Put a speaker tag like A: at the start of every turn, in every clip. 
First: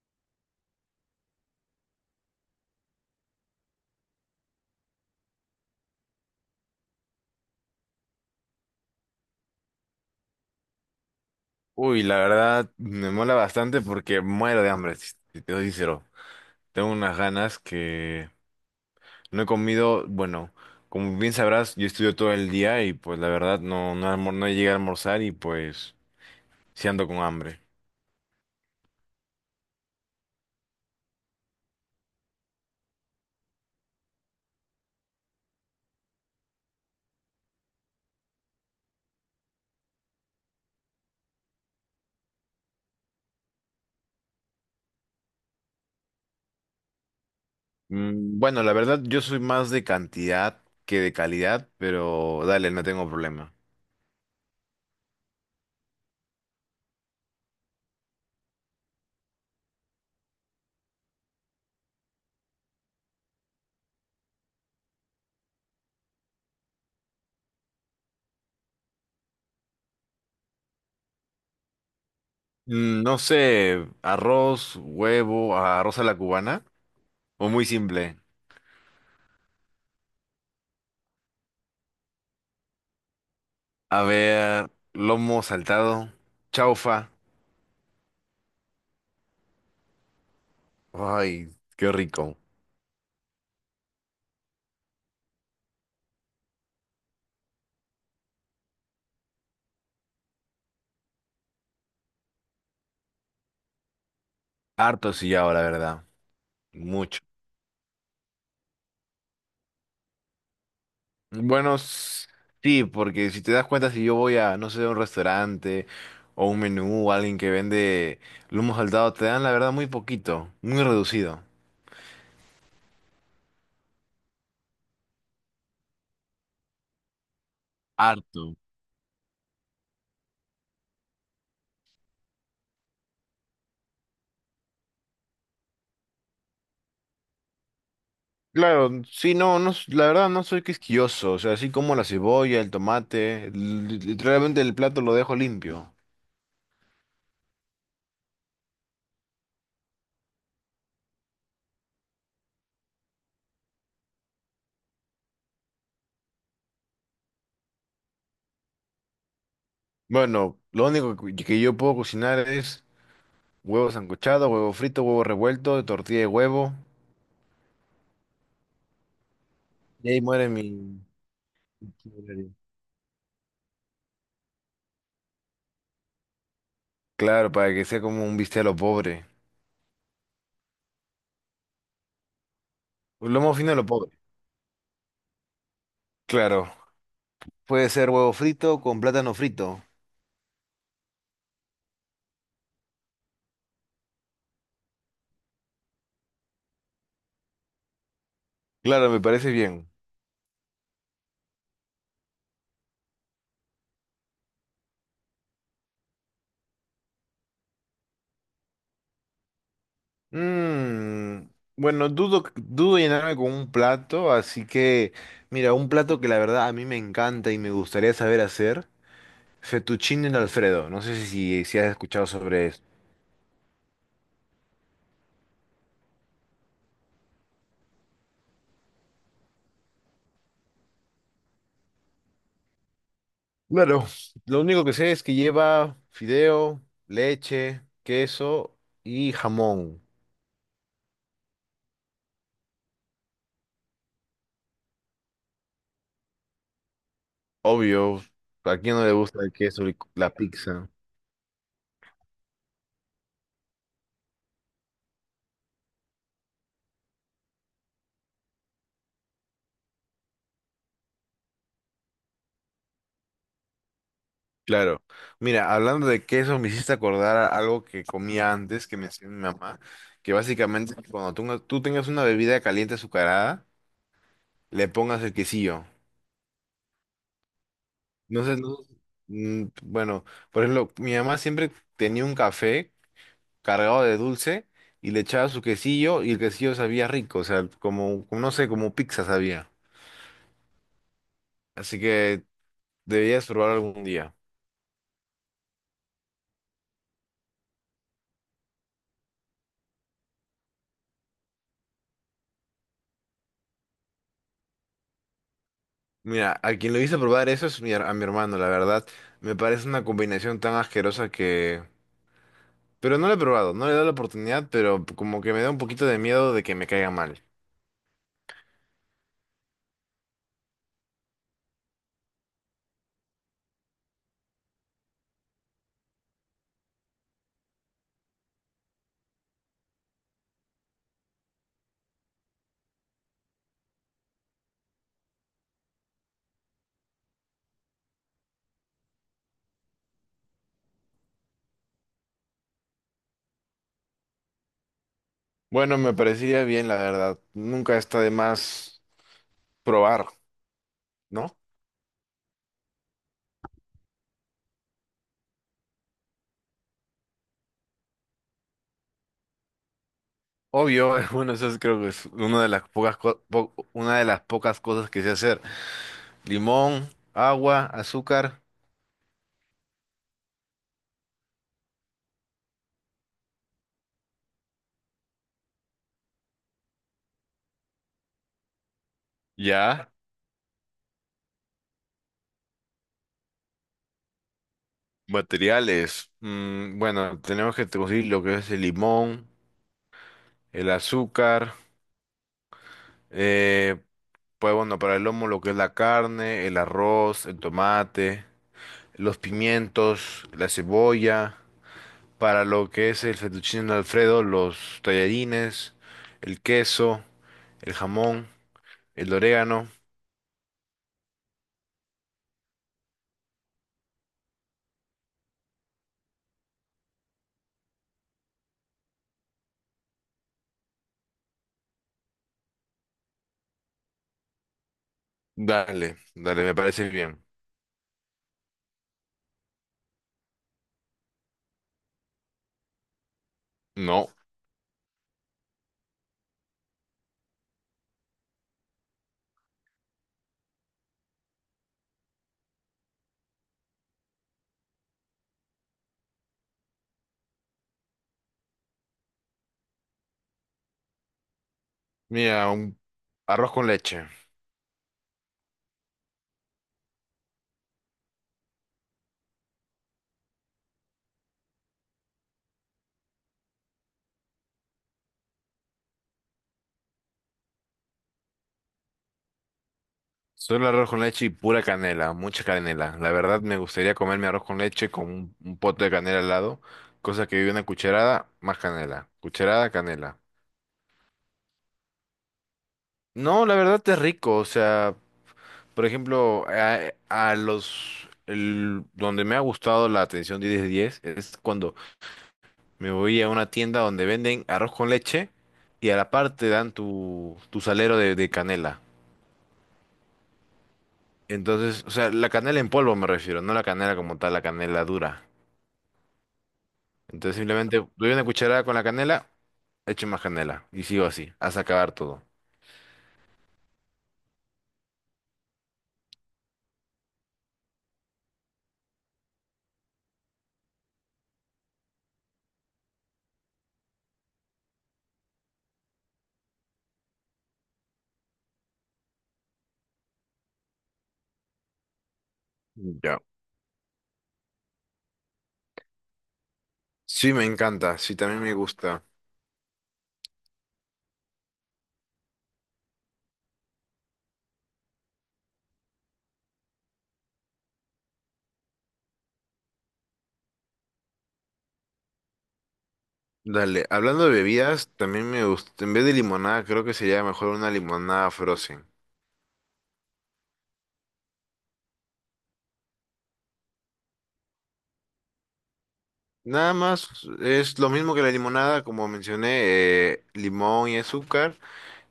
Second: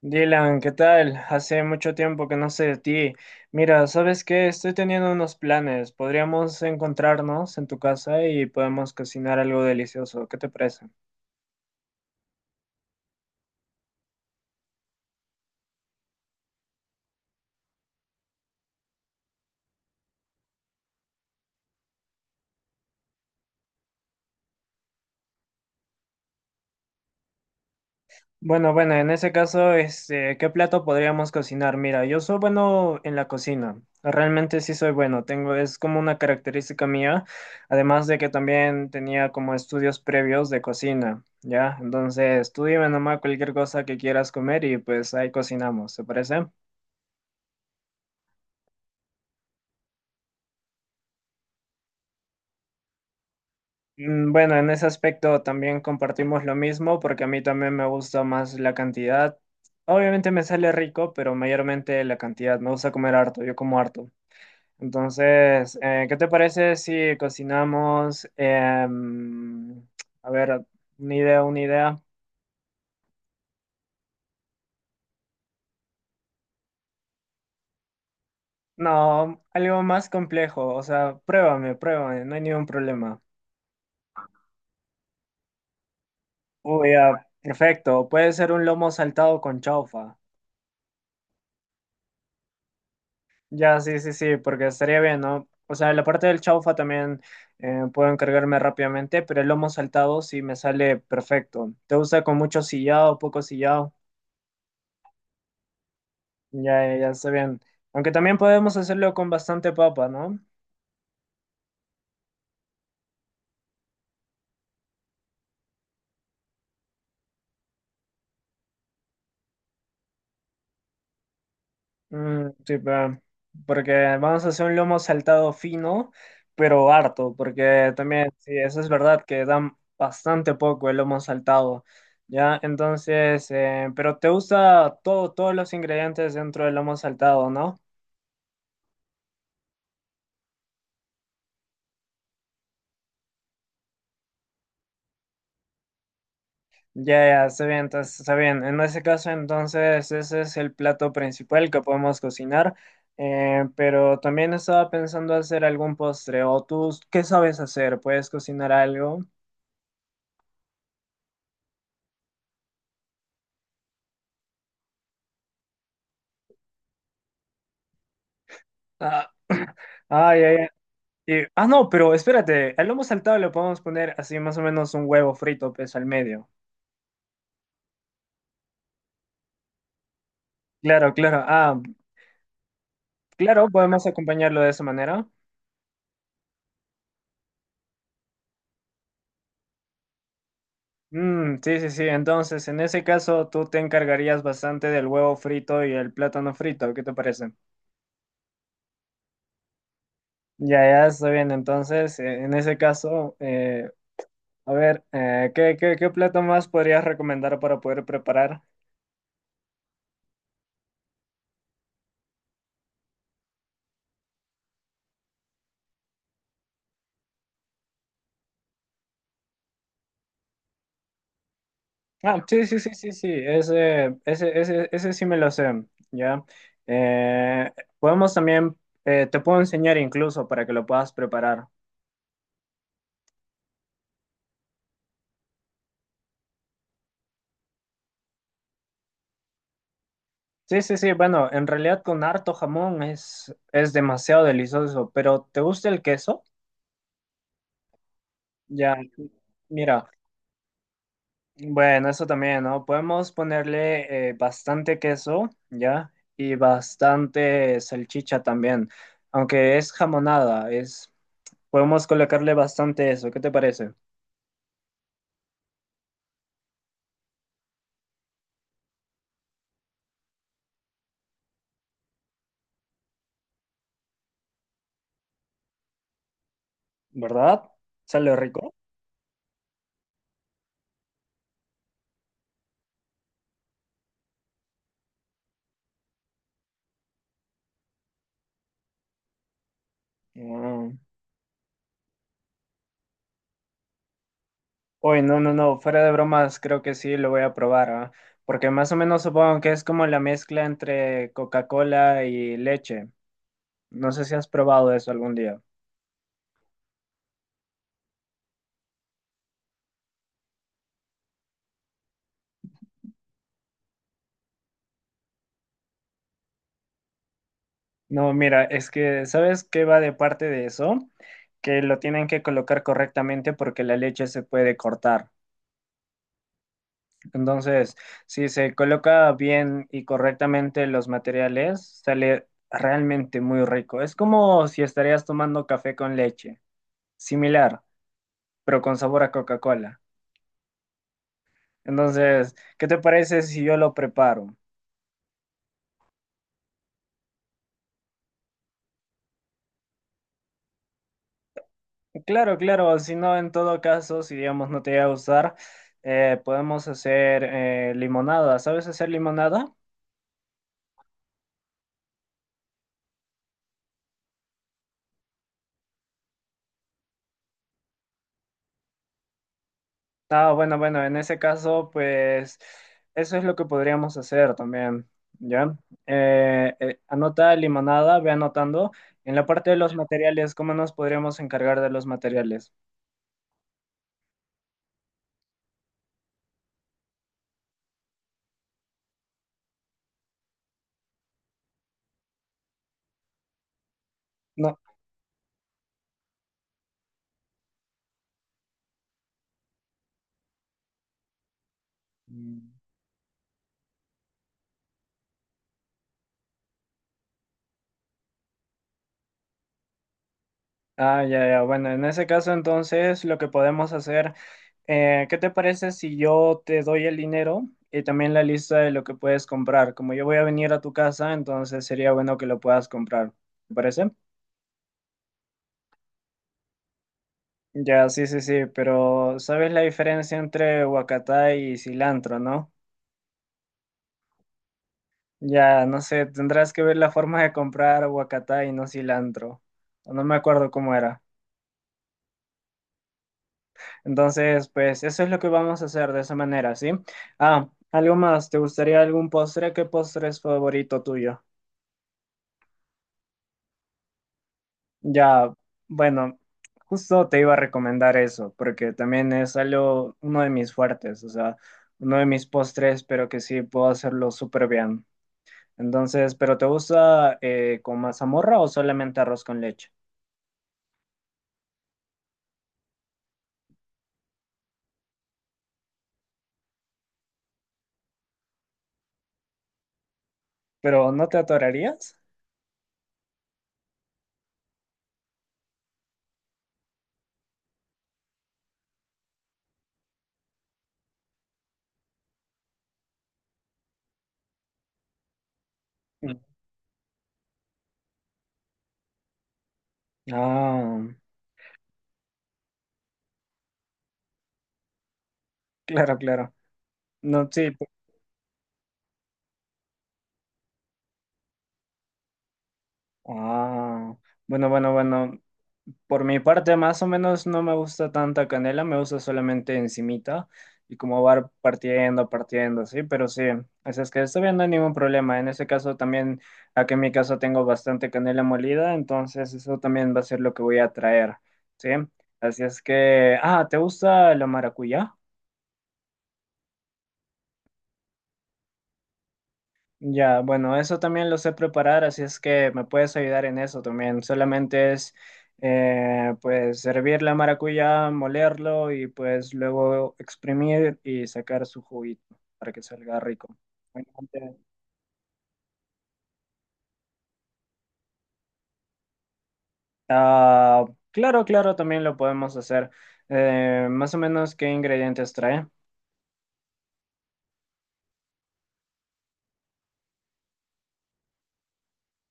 A: Dylan, ¿qué tal? Hace mucho tiempo que no sé de ti. Mira, ¿sabes qué? Estoy teniendo unos planes. Podríamos encontrarnos en tu casa y podemos cocinar algo delicioso. ¿Qué te parece?
B: Uy, la verdad me mola bastante porque muero de hambre, si te soy sincero. Tengo unas ganas que no he comido, bueno, como bien sabrás, yo estudio todo el día y pues la verdad no llegué a almorzar y pues sí ando con hambre.
A: Bueno, bueno, en ese caso, ¿qué plato podríamos cocinar? Mira, yo soy bueno en la cocina. Realmente sí soy bueno. Tengo, es como una característica mía. Además de que también tenía como estudios previos de cocina. ¿Ya? Entonces, tú dime nomás cualquier cosa que quieras comer y pues ahí cocinamos. ¿Te parece?
B: Bueno, la verdad yo soy más de cantidad que de calidad, pero dale, no tengo problema.
A: Bueno, en ese aspecto también compartimos lo mismo porque a mí también me gusta más la cantidad. Obviamente me sale rico, pero mayormente la cantidad. Me gusta comer harto, yo como harto. Entonces, ¿qué te parece si cocinamos? A ver, una idea, una idea.
B: No sé, arroz, huevo, arroz a la cubana o muy simple.
A: No, algo más complejo. O sea, pruébame, pruébame, no hay ningún problema.
B: A ver, lomo saltado,
A: Uy,
B: chaufa.
A: ya, perfecto. Puede ser un lomo saltado con chaufa.
B: Ay, qué rico.
A: Ya, sí, sí, sí, porque estaría bien, ¿no? O sea, la parte del chaufa también puedo encargarme rápidamente, pero el lomo saltado sí me sale perfecto. ¿Te gusta con mucho sillado, poco sillado?
B: Harto sillao, la verdad.
A: Ya, ya, ya
B: Mucho.
A: está bien. Aunque también podemos hacerlo con bastante papa, ¿no?
B: Bueno, sí, porque si te das cuenta, si yo voy a, no sé, a un restaurante o un menú o alguien que vende lomo saltado, te dan, la verdad, muy poquito, muy reducido.
A: Mm, sí, pa, porque vamos a hacer un lomo saltado fino, pero harto, porque también, sí,
B: Harto.
A: eso es verdad que dan bastante poco el lomo saltado, ¿ya? Entonces, pero te gusta todo, todos los ingredientes dentro del lomo saltado, ¿no?
B: Claro, sí, no, no, la verdad no soy quisquilloso, o sea, así como la cebolla, el tomate, literalmente el plato lo dejo limpio.
A: Ya, ya, está bien, entonces, está bien. En ese caso, entonces, ese es el plato principal que podemos cocinar, pero también estaba pensando hacer algún postre, o tú, ¿qué sabes hacer? ¿Puedes cocinar algo?
B: Bueno, lo único que yo puedo cocinar es huevo sancochado, huevo frito, huevo revuelto, tortilla de huevo.
A: Ah,
B: Y ahí
A: ay,
B: muere
A: ay,
B: mi...
A: ay.
B: mi
A: Ah, no, pero
B: itinerario.
A: espérate, al lomo saltado le podemos poner así más o menos un huevo frito, pues, al medio.
B: Claro, para que sea como un bistec a lo pobre.
A: Claro, claro. Ah,
B: Un lomo
A: claro,
B: fino a lo
A: podemos
B: pobre.
A: acompañarlo de esa manera.
B: Claro. Puede ser huevo frito con plátano frito.
A: Mm, sí, sí, sí. Entonces, en ese caso, tú te encargarías bastante del huevo frito y el plátano frito. ¿Qué te parece?
B: Claro, me parece bien.
A: Ya, ya, está bien. Entonces, en ese caso, a ver, ¿qué plato más podrías recomendar para poder preparar?
B: Mm, bueno, dudo llenarme con un plato, así que mira, un plato que la verdad a mí me encanta y me gustaría saber hacer, fettuccine Alfredo. No sé si has escuchado
A: Ah, sí,
B: sobre
A: sí,
B: eso.
A: sí, sí, sí, ese sí me lo sé, ¿ya? Eh, podemos también, te puedo enseñar incluso para que lo puedas preparar.
B: Claro, lo único que sé es que lleva fideo, leche, queso y jamón.
A: Sí, sí, sí, bueno, en realidad con harto jamón es demasiado delicioso, pero ¿te gusta el queso?
B: Obvio, ¿a
A: Ya,
B: quién no le gusta el queso y
A: mira,
B: la pizza?
A: bueno, eso también, ¿no? Podemos ponerle bastante queso, ¿ya? Y bastante salchicha también, aunque es jamonada, es, podemos colocarle bastante eso, ¿qué te parece?
B: Claro. Mira, hablando de queso, me hiciste acordar a algo que comía antes, que me hacía mi mamá, que básicamente es que cuando tú tengas una bebida caliente azucarada, le pongas el quesillo.
A: ¿Verdad? ¿Sale
B: No sé,
A: rico?
B: bueno, por ejemplo, mi mamá siempre tenía un café cargado de dulce y le echaba su quesillo y el quesillo sabía rico, o sea, como, no sé, como pizza sabía.
A: Mm.
B: Así que deberías probar algún día.
A: Uy, no, no, no, fuera de bromas, creo que sí lo voy a probar, ¿ah? Porque más o menos supongo que es como la mezcla entre Coca-Cola y leche. No sé si has probado eso algún día.
B: Mira, a quien lo hice probar eso es a mi hermano, la verdad. Me parece una combinación tan asquerosa que... Pero no lo he probado, no le he dado la oportunidad, pero como que me da un poquito de miedo de que me caiga mal.
A: No, mira, es que, ¿sabes qué va de parte de eso? Que lo tienen que colocar correctamente porque la leche se puede cortar. Entonces, si se coloca bien y correctamente los materiales, sale realmente muy rico. Es como si estarías tomando café con leche. Similar, pero con sabor a Coca-Cola. Entonces, ¿qué te parece si yo lo preparo?
B: Bueno, me parecería bien, la verdad. Nunca está de más probar, ¿no?
A: Claro, claro, si no, en todo caso, si digamos no te va a gustar, podemos hacer limonada. ¿Sabes hacer limonada?
B: Obvio, bueno, creo que es una de las pocas cosas que sé hacer. Limón, agua, azúcar.
A: Ah, bueno, bueno, en ese caso, pues eso es lo que podríamos hacer también, ¿ya? Anota limonada, ve anotando. En la parte de los
B: Ya.
A: materiales, ¿cómo nos podríamos encargar de los materiales?
B: Materiales. Bueno, tenemos que conseguir lo que es el limón, el azúcar. Eh, pues bueno, para el lomo lo que es la carne, el arroz, el tomate, los pimientos, la cebolla.
A: No.
B: Para lo que es el fettuccine Alfredo, los tallarines, el queso, el jamón, el orégano.
A: Ah, ya, ya. Bueno, en ese caso entonces lo que podemos hacer, ¿qué te parece si yo te doy el dinero y también la lista de lo que puedes comprar? Como yo voy a venir a tu casa, entonces sería bueno que lo puedas comprar. ¿Te parece?
B: Dale, dale, me parece bien.
A: Ya, sí, sí, sí, pero ¿sabes la diferencia entre huacatá y cilantro, no?
B: No,
A: Ya, no sé, tendrás que ver la forma de comprar huacatá y no cilantro. No me acuerdo cómo era. Entonces, pues eso es lo que vamos a hacer de esa manera, ¿sí? Ah, algo más, ¿te gustaría algún postre? ¿Qué postre es favorito tuyo?
B: mira, un arroz con leche.
A: Ya, bueno, justo te iba a recomendar eso, porque también es algo, uno de mis fuertes, o sea, uno de mis postres, pero que sí puedo hacerlo súper bien. Entonces, ¿pero te gusta con mazamorra o solamente arroz con leche?
B: Solo arroz con leche y pura canela, mucha canela. La verdad me gustaría comerme arroz con leche con un pote de canela al lado, cosa que vive una cucharada más canela, cucharada canela.
A: ¿Pero no te atorarías?
B: No, la verdad es rico, o sea, por ejemplo, donde me ha gustado la atención 10 de 10 es cuando me voy a una tienda donde venden arroz con leche y a la
A: Mm.
B: parte dan tu salero de canela.
A: Ah,
B: Entonces, o sea, la canela en polvo me refiero, no la canela como tal, la canela dura.
A: claro, claro. No,
B: Entonces
A: sí.
B: simplemente doy una cucharada con la canela, echo más canela y sigo así, hasta acabar todo.
A: Ah, bueno, bueno, bueno. Por mi parte, más o menos no me gusta tanta canela, me gusta solamente encimita y como va partiendo, partiendo, sí, pero sí, así es que está bien, no hay ningún problema. En ese caso también, aquí en mi caso tengo bastante canela molida, entonces eso también va a ser lo que voy a traer, sí. Así es que,
B: Ya.
A: ah, ¿te gusta la maracuyá?
B: Sí, me encanta, sí, también me gusta.
A: Ya, bueno, eso también lo sé preparar, así es que me puedes ayudar en eso también. Solamente es, pues, servir la maracuyá, molerlo y pues luego exprimir y sacar su juguito para que salga rico.
B: Dale,
A: Bueno,
B: hablando de
A: antes-
B: bebidas, también me gusta, en vez de limonada, creo que sería mejor una limonada frozen.
A: Ah, claro, claro, también lo podemos hacer. Más o menos, ¿qué ingredientes trae?
B: Nada más, es lo mismo que la limonada, como mencioné, limón y azúcar,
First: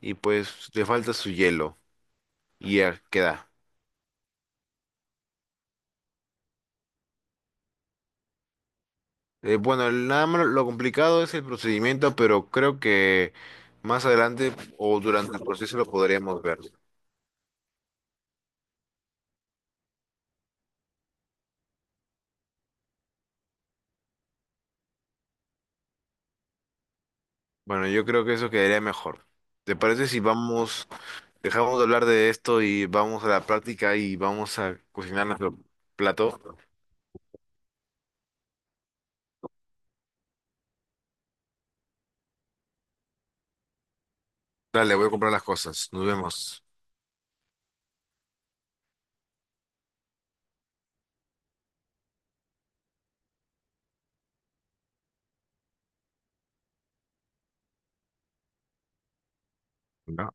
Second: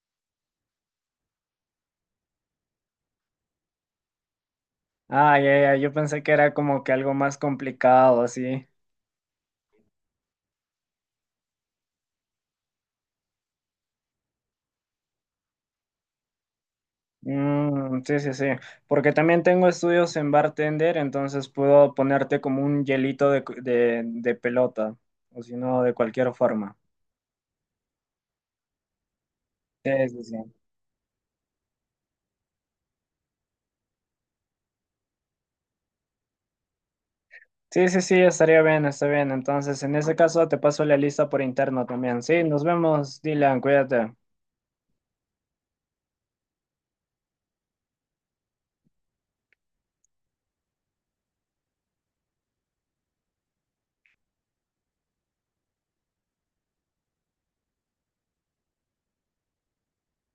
B: y pues le falta su hielo, y ya queda.
A: Ah, ya, ya, yo pensé que era como que algo más complicado, así.
B: Bueno, nada más lo complicado es el procedimiento, pero creo que más adelante o durante el proceso lo podríamos ver.
A: Mm, sí, sí, sí. Porque también tengo estudios en bartender, entonces puedo ponerte como un hielito de pelota, o si no, de cualquier forma.
B: Bueno, yo creo que eso quedaría mejor. ¿Te parece
A: Sí,
B: si
A: sí, sí.
B: vamos, dejamos de hablar de esto y vamos a la práctica y vamos a cocinar nuestro plato?
A: Sí, sí, sí, estaría bien, está bien. Entonces, en ese caso, te paso la lista por interno también. Sí, nos vemos, Dylan, cuídate.
B: Dale, voy a comprar las cosas. Nos vemos. ¿No?